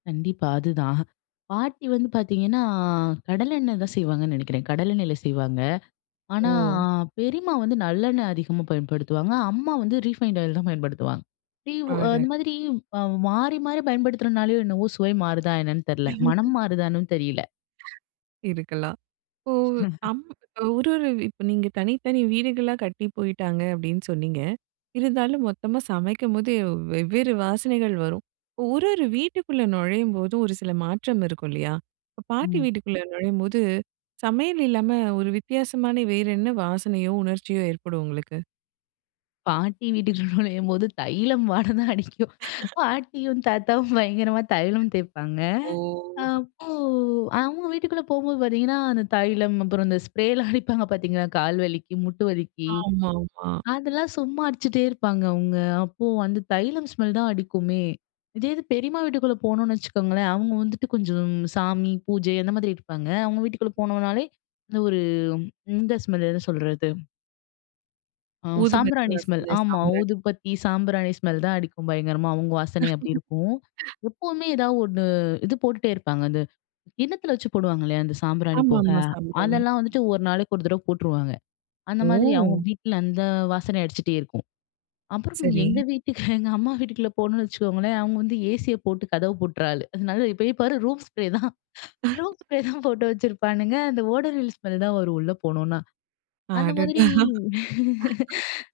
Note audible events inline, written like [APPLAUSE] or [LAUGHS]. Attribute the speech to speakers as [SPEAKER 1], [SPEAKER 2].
[SPEAKER 1] கண்டிப்பா. அதுதான் பாட்டி வந்து பார்த்தீங்கன்னா, கடலை எண்ணெய் தான் செய்வாங்கன்னு நினைக்கிறேன். கடலை எண்ணெயில செய்வாங்க. ஆனா
[SPEAKER 2] ஒ.
[SPEAKER 1] பெரியம்மா வந்து நல்லெண்ணெ அதிகமாக பயன்படுத்துவாங்க. அம்மா வந்து ரீஃபைன்ட் ஆயில் தான் பயன்படுத்துவாங்க. ரீ அந்த
[SPEAKER 2] ஆர்டர்.
[SPEAKER 1] மாதிரி அ மாறி, மாறி பயன்படுத்துறதுனாலயோ! என்னவோ! சுவை மாறுதா என்னன்னு தெரில. மனம்
[SPEAKER 2] [LAUGHS]
[SPEAKER 1] மாறுதானும் தெரியல.
[SPEAKER 2] [LAUGHS] இருக்கலாம். இப்போ
[SPEAKER 1] [CHUCKLES]
[SPEAKER 2] அம் ஒரு, ஒரு இப்ப நீங்க தனித்தனி வீடுகளா கட்டி போயிட்டாங்க அப்பிடின்னு சொன்னீங்க. இருந்தாலும் மொத்தமா சமைக்கும் போது வெவ்வேறு வாசனைகள் வரும். இப்போ ஒரு, ஒரு வீட்டுக்குள்ள நுழையும்போதும் ஒரு சில மாற்றம் இருக்கும் இல்லயா! இப்ப பாட்டி
[SPEAKER 1] ம்.
[SPEAKER 2] வீட்டுக்குள்ள நுழையும்போது சமையல் இல்லாம ஒரு வித்தியாசமான வேற என்ன வாசனையோ, உணர்ச்சியோ ஏற்படும் உங்களுக்கு?
[SPEAKER 1] பாட்டி வீட்டுக்கு நுழையும்போது தைலம் வாடை தான் அடிக்கும்.
[SPEAKER 2] [LAUGHS]
[SPEAKER 1] பாட்டியும் தாத்தாவும் பயங்கரமா தைலம் தேய்ப்பாங்க
[SPEAKER 2] ஓ!
[SPEAKER 1] அப்போ அTங்க வீட்டுக்குள்ள போகும்போது பார்த்தீங்கன்னா, அந்த தைலம், அப்புறம் அந்த ஸ்ப்ரே லாம் அடிப்பாங்க பார்த்தPங்களா? கால் வலிக்கு, மூட்டு வலிக்கு
[SPEAKER 2] ஆமா, ஆமா.
[SPEAKER 1] அதெல்லாம் சும்மா அடிச்சிட்டே இருப்பாங்க அவுங்க. அப்போ அந்த தைலம் ஸ்மெல் தான் அடிக்குமே! இதே இது பெரியம்மா வீட்டுக்குள்ள போனோன்னு வச்சுக்கோங்களேன், அவுங்க வந்துட்டு கொஞ்சம் சாமி பூஜை அந்த மாதிரி இருப்பாங்க. அவுங்க வீட்டுக்குள்ளே போனோனாலே, இந்த ஒரு இந்த ஸ்மெல் என்ன சொல்றது ஆ
[SPEAKER 2] ஊதுபத்தி
[SPEAKER 1] சாம்பிராணி ஸ்மெல்.
[SPEAKER 2] வாசன,
[SPEAKER 1] ஆமா
[SPEAKER 2] சாம்பிராணி.
[SPEAKER 1] ஊதுபத்தி, சாம்பிராணி ஸ்மெல் தான் அடிக்கும் பயங்கரமா அவுங்க வாசனை அப்பிடி இருக்கும்.
[SPEAKER 2] [LAUGHS]
[SPEAKER 1] எப்பவுமே ஏதாவது 1 இது போட்டுட்டே இருப்பாங்க. அந்த கிண்ணத்தில வச்சு போடுவாங்க இல்லயா அந்த சாம்பிராணி
[SPEAKER 2] ஆமா,
[SPEAKER 1] புகை.
[SPEAKER 2] ஆமா. சாம்பிராணி.
[SPEAKER 1] அதெல்லாம் வந்துட்டு ஒரு நாளைக்கு ஒரு தடவை போட்டுருவாங்க. அந்த மாதிரி அவுங்க
[SPEAKER 2] ஓ!
[SPEAKER 1] வீட்ல அந்த வாசனை அடிச்சிட்டே இருக்கும். அப்புறம்
[SPEAKER 2] சரி.
[SPEAKER 1] எங்க வீட்டுக்கு எங்க அம்மா வீட்டுக்குள்ள போனோம்னு வச்சுக்கோங்களேன் அவுங்க வந்து ஏசி ய போட்டு கதவ பூட்ற ஆளு. நல்லா இப்ப போய் பாரு! ரூம் ஸ்ப்ரே தான் ரூம்
[SPEAKER 2] [LAUGHS]
[SPEAKER 1] ஸ்ப்ரே தான் போட்டு வச்சிருப்பானுங்க அந்த ஓடோனில்ஸ் ஸ்மெல் தான் வரும் உள்ள போனோனா, அந்த மாதிரி
[SPEAKER 2] அடடா! [LAUGHS]
[SPEAKER 1] [LAUGHS]